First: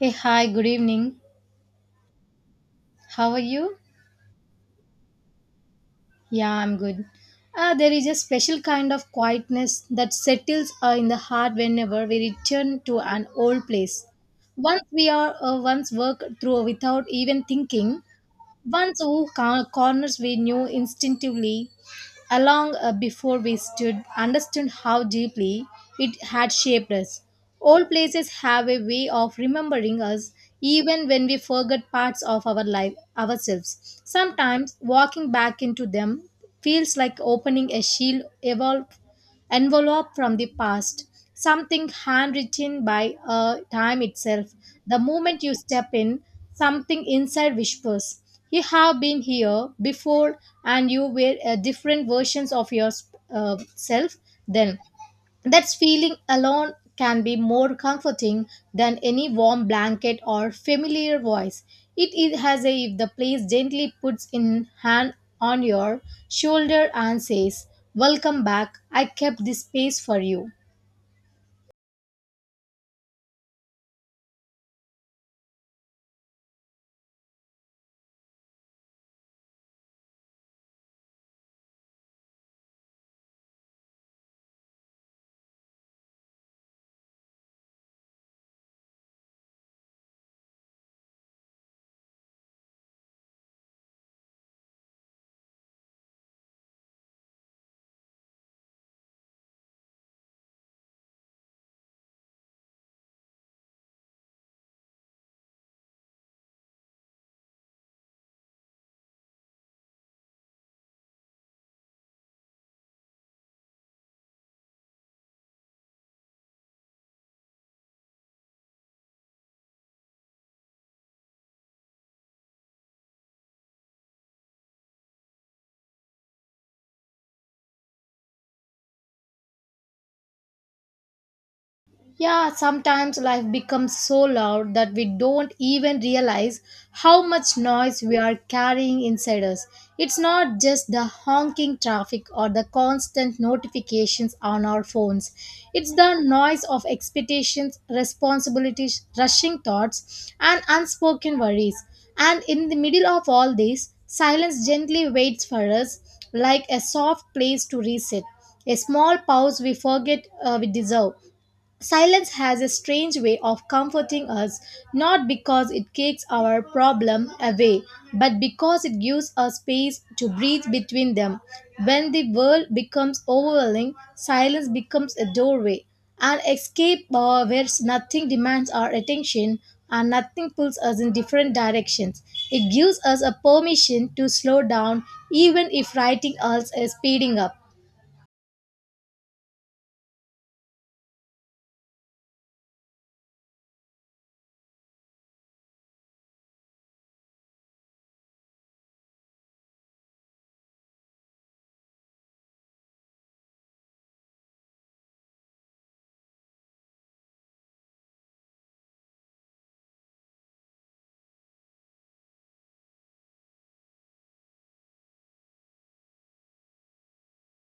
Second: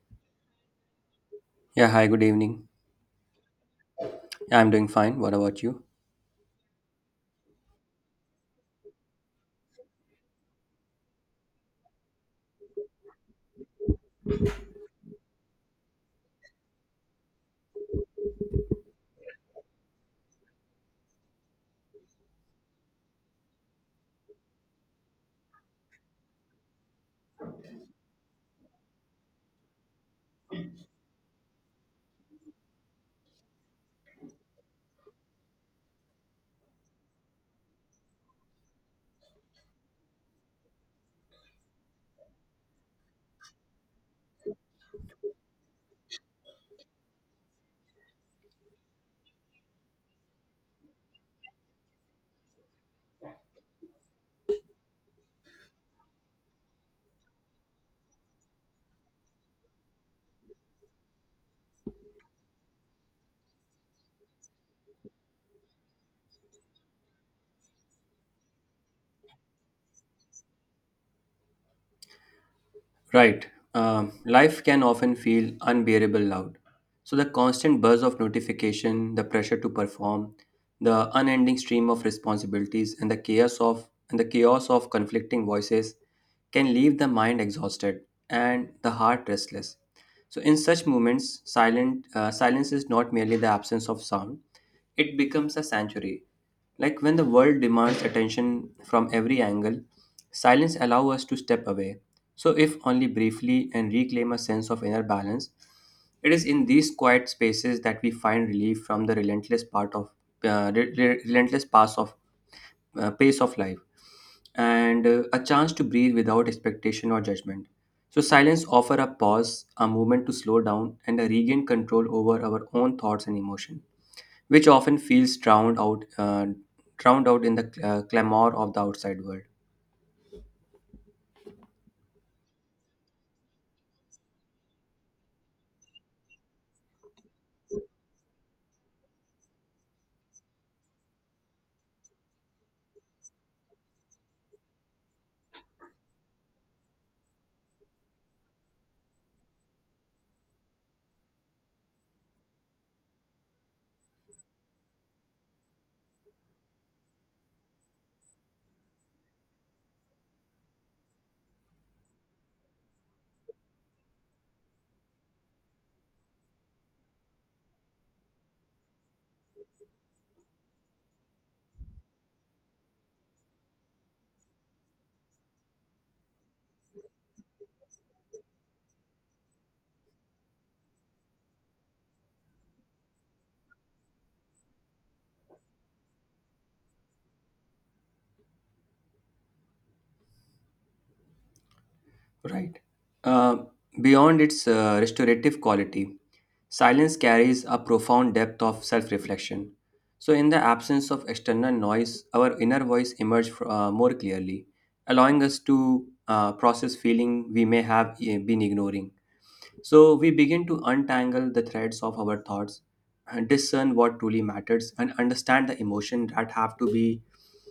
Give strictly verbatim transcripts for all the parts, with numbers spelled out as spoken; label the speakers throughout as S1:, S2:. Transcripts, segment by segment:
S1: Hey, hi, good evening.
S2: Yeah, hi, good evening.
S1: How are you?
S2: I'm doing fine. What about you?
S1: Yeah, I'm good. Uh, there is a special kind of quietness that settles uh, in the heart whenever we return to an old place. Once we are uh, once worked through without even thinking, once oh, cor- corners we knew instinctively, along uh, before we stood understood how deeply it had shaped us. Old places have a way of remembering us even when we forget parts of our life ourselves. Sometimes walking back into them feels like opening a shield evolved envelope from the past, something handwritten by uh, time itself. The moment you step in, something inside whispers, you have been here before, and you were uh, different versions of yourself then. That feeling alone can be more comforting than any warm blanket or familiar voice. It is as if the place gently puts in hand on your shoulder and says, "Welcome back. I kept this space for you."
S2: Right. Um, life can often feel unbearable loud. So the constant buzz of notification, the pressure to perform, the unending stream of responsibilities, and the chaos of and the chaos of conflicting voices can leave the mind exhausted and the heart restless. So in such moments, silent uh, silence is not merely the absence of sound; it becomes a sanctuary. Like when the world demands attention from every angle, silence allows us to step away so, if only briefly, and reclaim a sense of inner balance. It is in these quiet spaces that we find relief from the relentless part of uh, re- re- relentless pace of uh, pace of life, and uh, a chance to breathe without expectation or judgment. So, silence offer a pause, a moment to slow down, and a regain control over our own thoughts and emotion, which often feels drowned out, uh, drowned out in the uh, clamor of the outside world.
S1: Yeah, sometimes life becomes so loud that we don't even realize how much noise we are carrying inside us. It's not just the honking traffic or the constant notifications on our phones, it's the noise of expectations, responsibilities, rushing thoughts, and unspoken worries. And in the middle of all this, silence gently waits for us like a soft place to reset, a small pause we forget uh, we deserve. Silence has a strange way of comforting us, not because it kicks our problem away, but because it gives us space to breathe between them. When the world becomes overwhelming, silence becomes a doorway, an escape uh, where nothing demands our attention and nothing pulls us in different directions. It gives us a permission to slow down even if writing else is speeding up.
S2: Right. Uh, Beyond its uh, restorative quality, silence carries a profound depth of self reflection. So, in the absence of external noise, our inner voice emerges uh, more clearly, allowing us to uh, process feeling we may have uh, been ignoring. So we begin to untangle the threads of our thoughts, and discern what truly matters, and understand the emotion that have to be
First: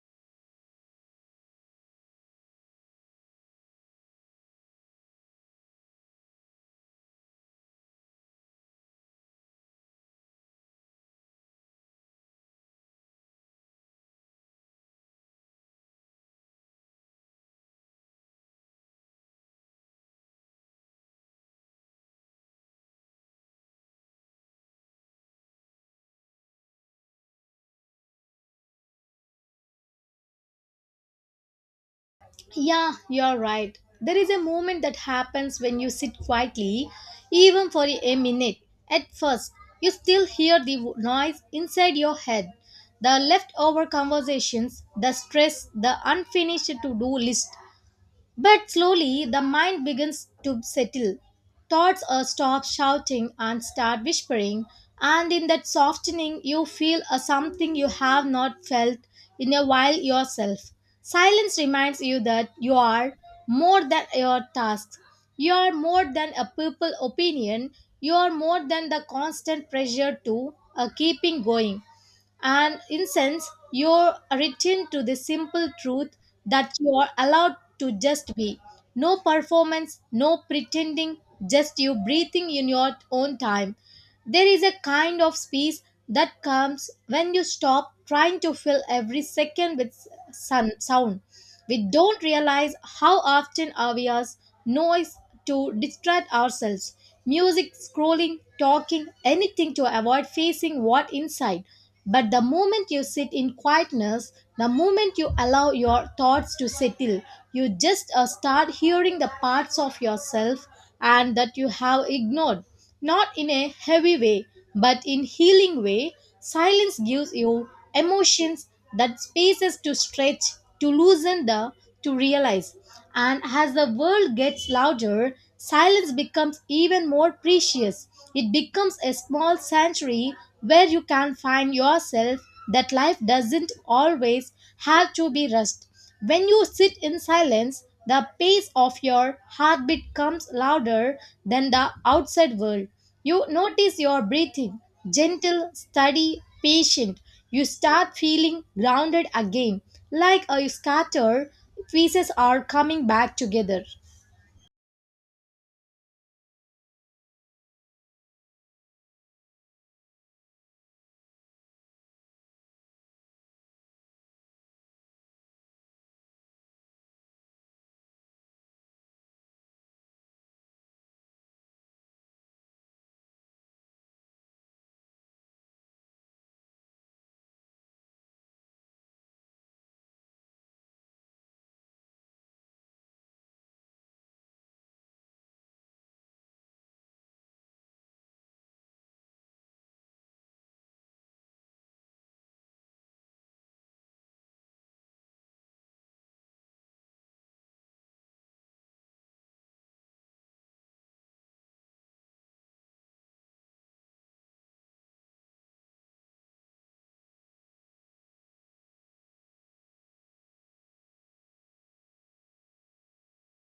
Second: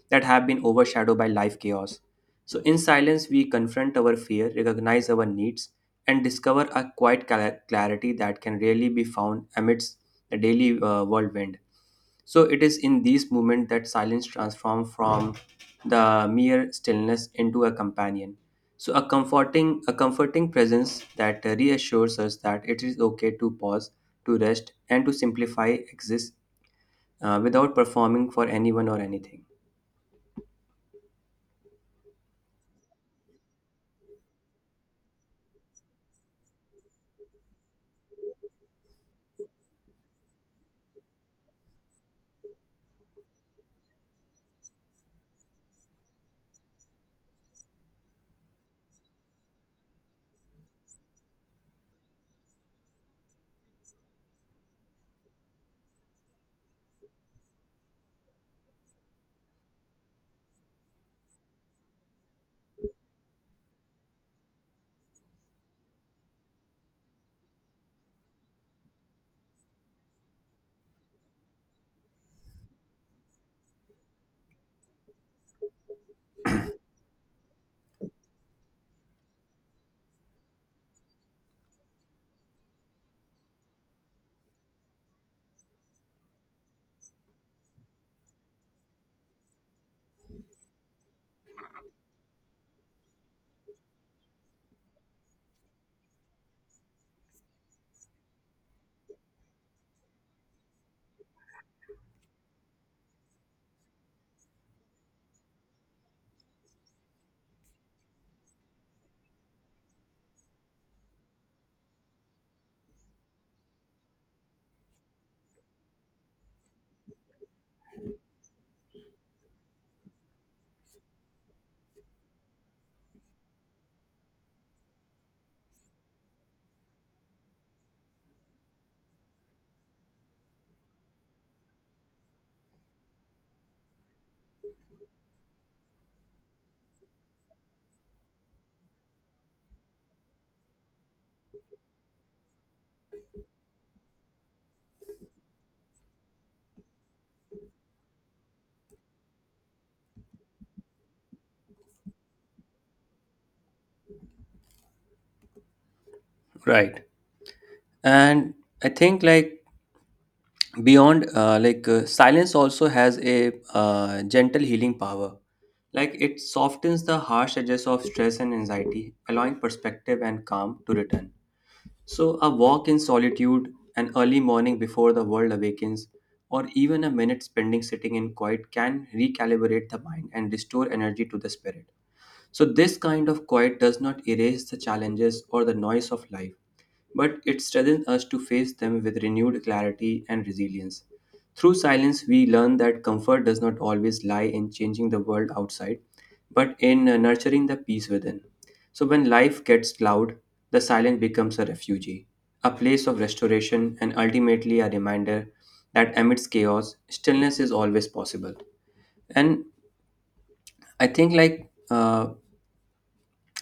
S2: that have been overshadowed by life chaos. So in silence, we confront our fear, recognize our needs, and discover a quiet cla- clarity that can rarely be found amidst the daily uh, whirlwind. So it is in these moments that silence transforms from the mere stillness into a companion. So a comforting a comforting presence that reassures us that it is okay to pause, to rest, and to simplify exist uh, without performing for anyone or anything.
S1: Yeah, you're right. There is a moment that happens when you sit quietly, even for a minute. At first, you still hear the w- noise inside your head, the leftover conversations, the stress, the unfinished to do list. But slowly the mind begins to settle. Thoughts uh, stop shouting and start whispering, and in that softening, you feel a something you have not felt in a while yourself. Silence reminds you that you are more than your tasks, you are more than a people opinion, you are more than the constant pressure to uh, keeping going, and in sense you're written to the simple truth that you are allowed to just be, no performance, no pretending, just you breathing in your own time. There is a kind of peace that comes when you stop trying to fill every second with sun, sound. We don't realize how often we use noise to distract ourselves. Music, scrolling, talking, anything to avoid facing what inside. But the moment you sit in quietness, the moment you allow your thoughts to settle, you just uh, start hearing the parts of yourself and that you have ignored. Not in a heavy way, but in healing way. Silence gives you emotions that space is to stretch, to loosen the, to realize. And as the world gets louder, silence becomes even more precious. It becomes a small sanctuary where you can find yourself, that life doesn't always have to be rushed. When you sit in silence, the pace of your heartbeat comes louder than the outside world. You notice your breathing, gentle, steady, patient. You start feeling grounded again, like a scatter pieces are coming back together.
S2: Right. And I think like beyond uh, like uh, silence also has a uh, gentle healing power. Like it softens the harsh edges of stress and anxiety, allowing perspective and calm to return. So, a walk in solitude, an early morning before the world awakens, or even a minute spending sitting in quiet can recalibrate the mind and restore energy to the spirit. So, this kind of quiet does not erase the challenges or the noise of life, but it strengthens us to face them with renewed clarity and resilience. Through silence, we learn that comfort does not always lie in changing the world outside, but in uh, nurturing the peace within. So, when life gets loud, the silence becomes a refuge, a place of restoration, and ultimately a reminder that amidst chaos, stillness is always possible. And I think, like, uh,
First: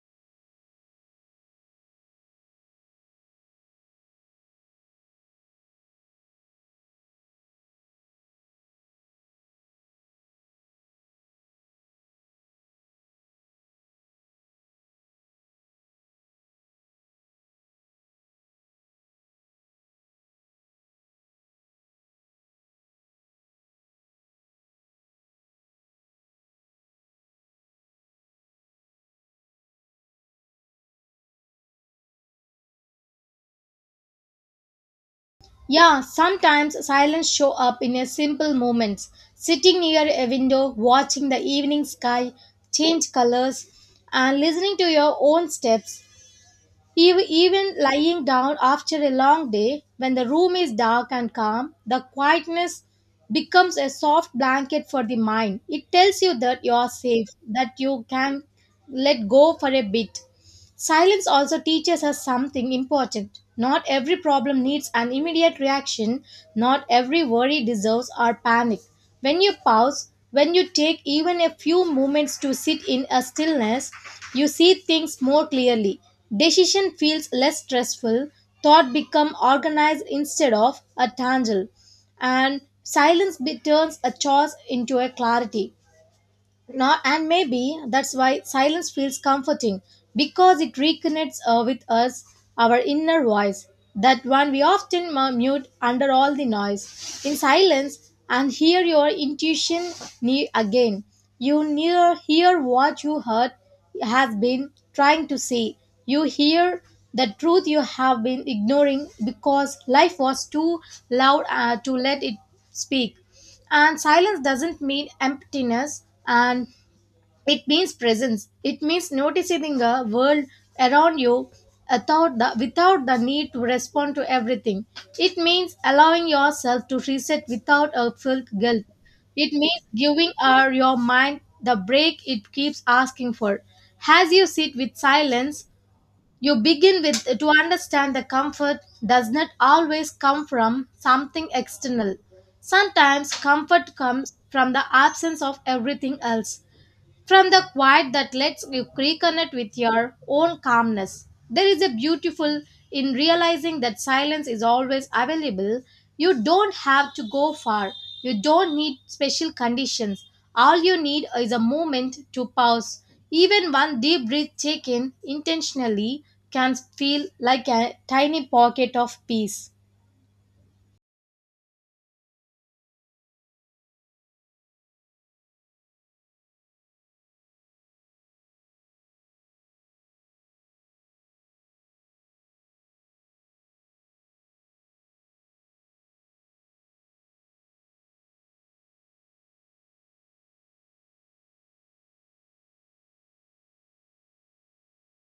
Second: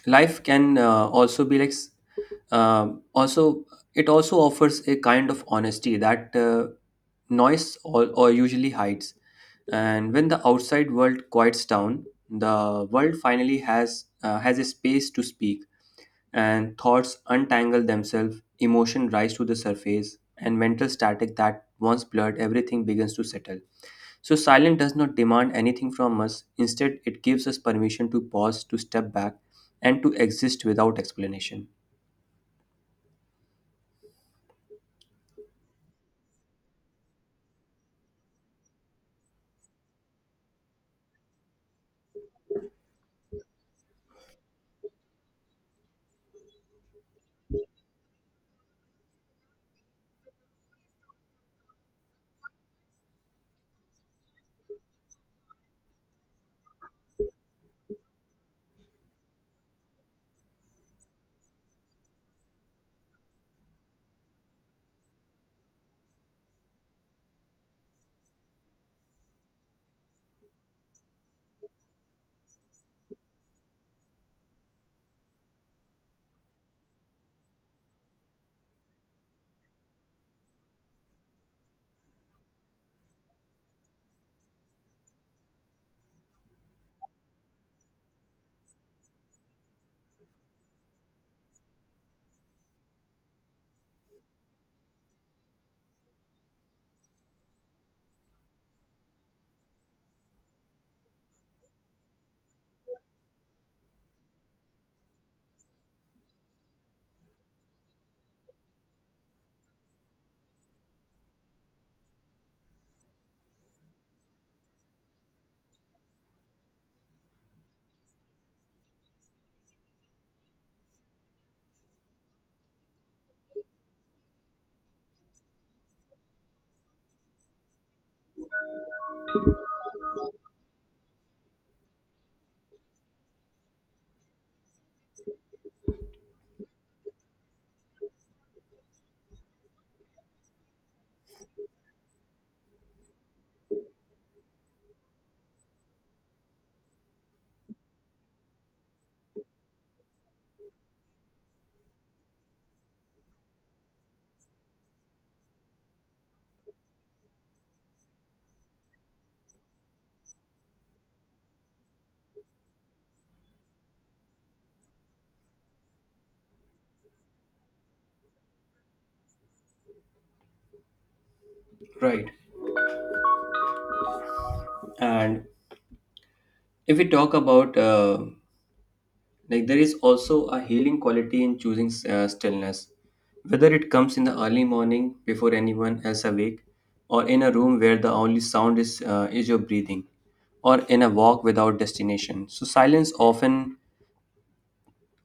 S2: life can uh, also be like s- um also it also offers a kind of honesty that uh, noise or, or usually hides. And when the outside world quiets down, the world finally has uh, has a space to speak, and thoughts untangle themselves, emotion rise to the surface, and mental static that once blurred everything begins to settle. So, silence does not demand anything from us. Instead, it gives us permission to pause, to step back, and to exist without explanation.
S1: Yeah, sometimes silence show up in a simple moments. Sitting near a window, watching the evening sky change colors, and listening to your own steps. Ev- Even lying down after a long day, when the room is dark and calm, the quietness becomes a soft blanket for the mind. It tells you that you are safe, that you can let go for a bit. Silence also teaches us something important. Not every problem needs an immediate reaction, not every worry deserves our panic. When you pause, when you take even a few moments to sit in a stillness, you see things more clearly. Decision feels less stressful, thought become organized instead of a tangle, and silence be- turns a chores into a clarity. Not, and maybe that's why silence feels comforting, because it reconnects uh, with us, our inner voice, that one we often mu- mute under all the noise. In silence, and hear your intuition ne- again. You near hear what you heard has been trying to say. You hear the truth you have been ignoring because life was too loud uh, to let it speak. And silence doesn't mean emptiness, and it means presence. It means noticing the world around you without the, without the need to respond to everything. It means allowing yourself to reset without a felt guilt. It means giving our, your mind the break it keeps asking for. As you sit with silence, you begin with to understand the comfort does not always come from something external. Sometimes comfort comes from the absence of everything else. From the quiet that lets you reconnect with your own calmness, there is a beautiful in realizing that silence is always available. You don't have to go far, you don't need special conditions. All you need is a moment to pause. Even one deep breath taken intentionally can feel like a tiny pocket of peace.
S2: Right. And if we talk about, uh, like, there is also a healing quality in choosing uh, stillness, whether it comes in the early morning before anyone else awake, or in a room where the only sound is uh, is your breathing, or in a walk without destination. So, silence often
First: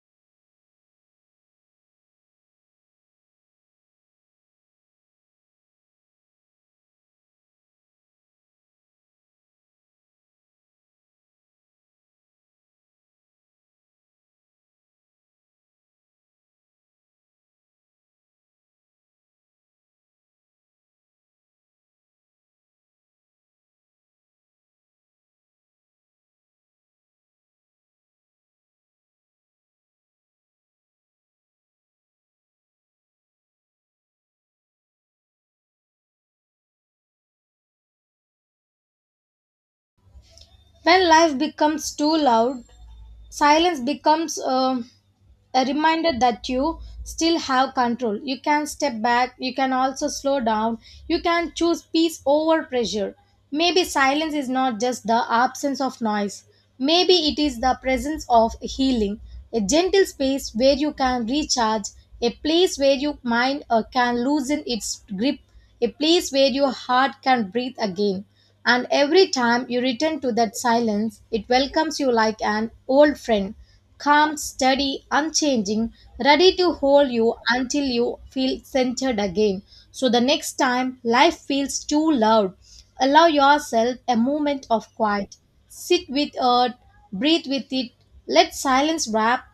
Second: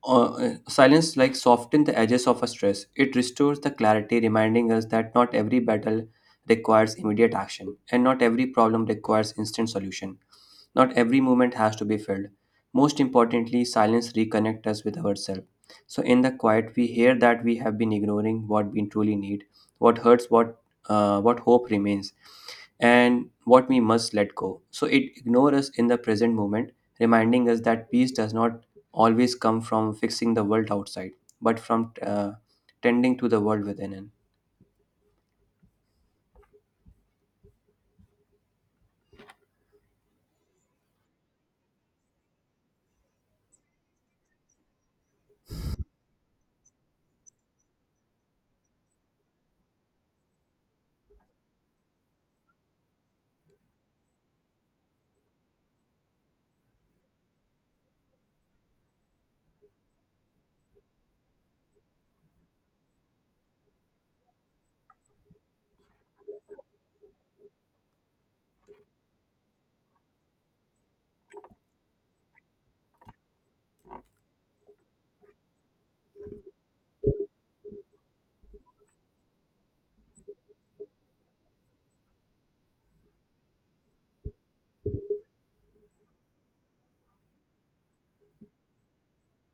S2: Uh, uh, silence like softens the edges of a stress. It restores the clarity, reminding us that not every battle requires immediate action, and not every problem requires instant solution. Not every moment has to be filled. Most importantly, silence reconnects us with ourselves. So in the quiet, we hear that we have been ignoring what we truly need, what hurts, what uh, what hope remains and what we must let go. So it ignores us in the present moment, reminding us that peace does not always come from fixing the world outside, but from uh, tending to the world within. It.
S1: When life becomes too loud, silence becomes. um a reminder that you still have control. You can step back, you can also slow down, you can choose peace over pressure. Maybe silence is not just the absence of noise, maybe it is the presence of healing, a gentle space where you can recharge, a place where your mind uh, can loosen its grip, a place where your heart can breathe again. And every time you return to that silence, it welcomes you like an old friend, calm, steady, unchanging, ready to hold you until you feel centered again. So the next time life feels too loud, allow yourself a moment of quiet. Sit with earth, breathe with it, let silence wrap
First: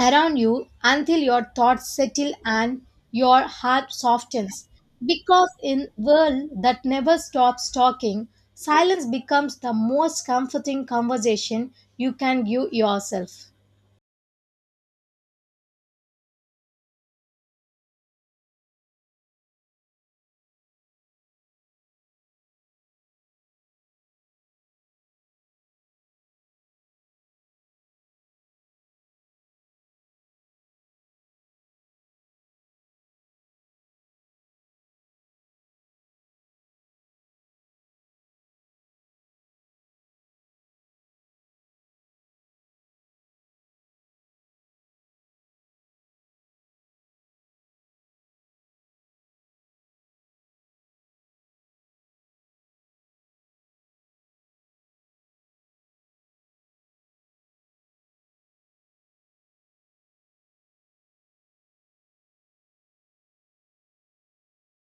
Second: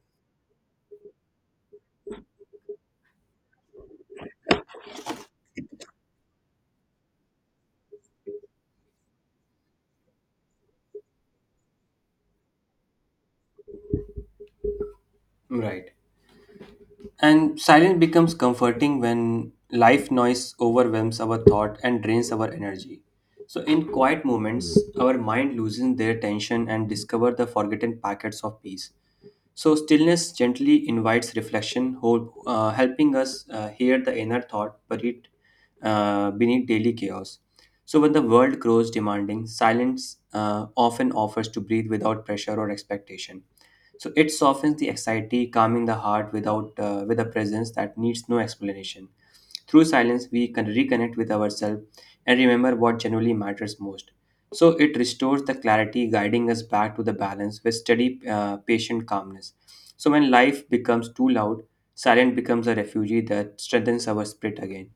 S1: around you until your thoughts settle and your heart softens. Because in world that never stops talking, silence becomes the most comforting conversation you can give yourself.
S2: Right. And silence becomes comforting when life noise overwhelms our thought and drains our energy. So in quiet moments, our mind loosens their tension and discover the forgotten packets of peace. So, stillness gently invites reflection, hol- uh, helping us uh, hear the inner thought buried uh, beneath daily chaos. So, when the world grows demanding, silence uh, often offers to breathe without pressure or expectation. So it softens the anxiety, calming the heart without uh, with a presence that needs no explanation. Through silence, we can reconnect with ourselves and remember what genuinely matters most. So it restores the clarity, guiding us back to the balance with steady, uh, patient calmness. So when life becomes too loud, silence becomes a refugee that strengthens our spirit again.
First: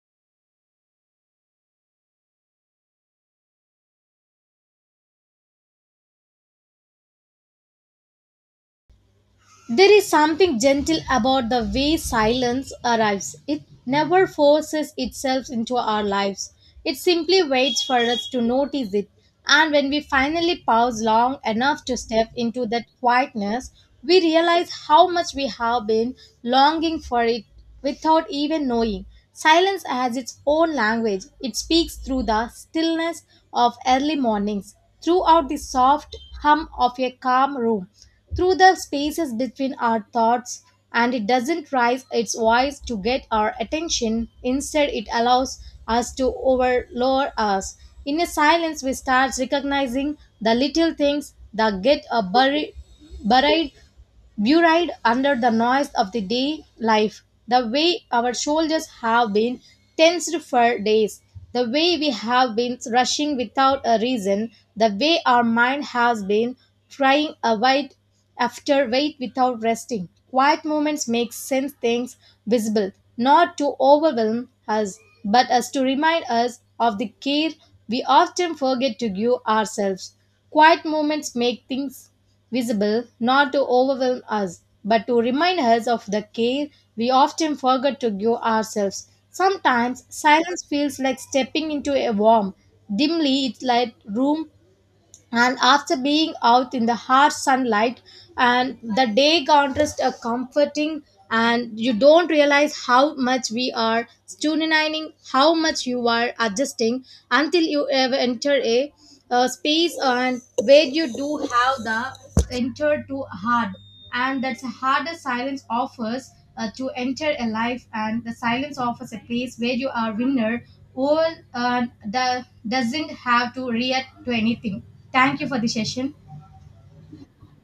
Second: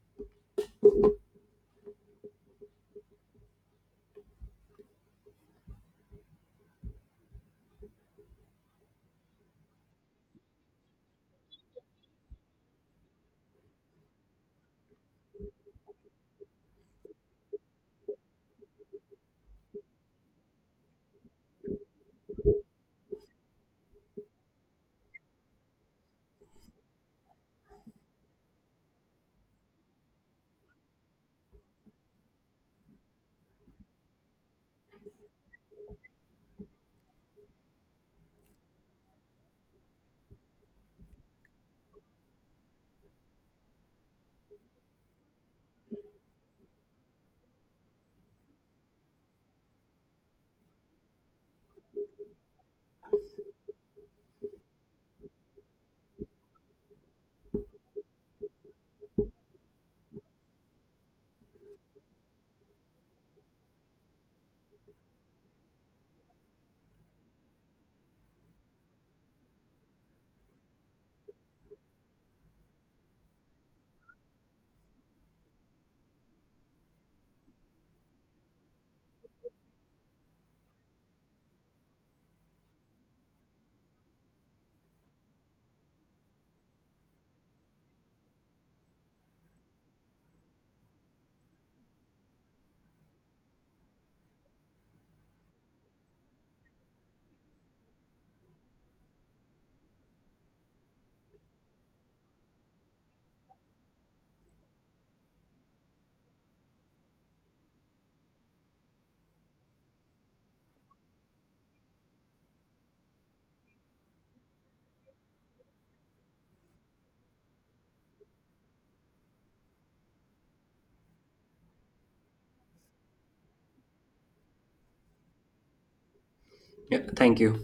S1: There is something gentle about the way silence arrives. It never forces itself into our lives. It simply waits for us to notice it. And when we finally pause long enough to step into that quietness, we realize how much we have been longing for it without even knowing. Silence has its own language. It speaks through the stillness of early mornings, throughout the soft hum of a calm room, through the spaces between our thoughts, and it doesn't raise its voice to get our attention. Instead, it allows us to overload us. In a silence, we start recognizing the little things that get uh, buried, buried buried under the noise of the day life, the way our shoulders have been tensed for days, the way we have been rushing without a reason, the way our mind has been trying a weight after weight without resting. Quiet moments make sense things visible, not to overwhelm us, but as to remind us of the care we often forget to give ourselves. Quiet moments make things visible, not to overwhelm us, but to remind us of the care we often forget to give ourselves. Sometimes silence feels like stepping into a warm, dimly lit room and after being out in the harsh sunlight and the day contrast are comforting, and you don't realize how much we are tuning, how much you are adjusting until you ever enter a, uh space and where you do have the enter to hard, and that's the hardest silence offers uh, to enter a life, and the silence offers a place where you are winner or uh, the doesn't have to react to anything. Thank you for the session.
S2: Yeah, thank you.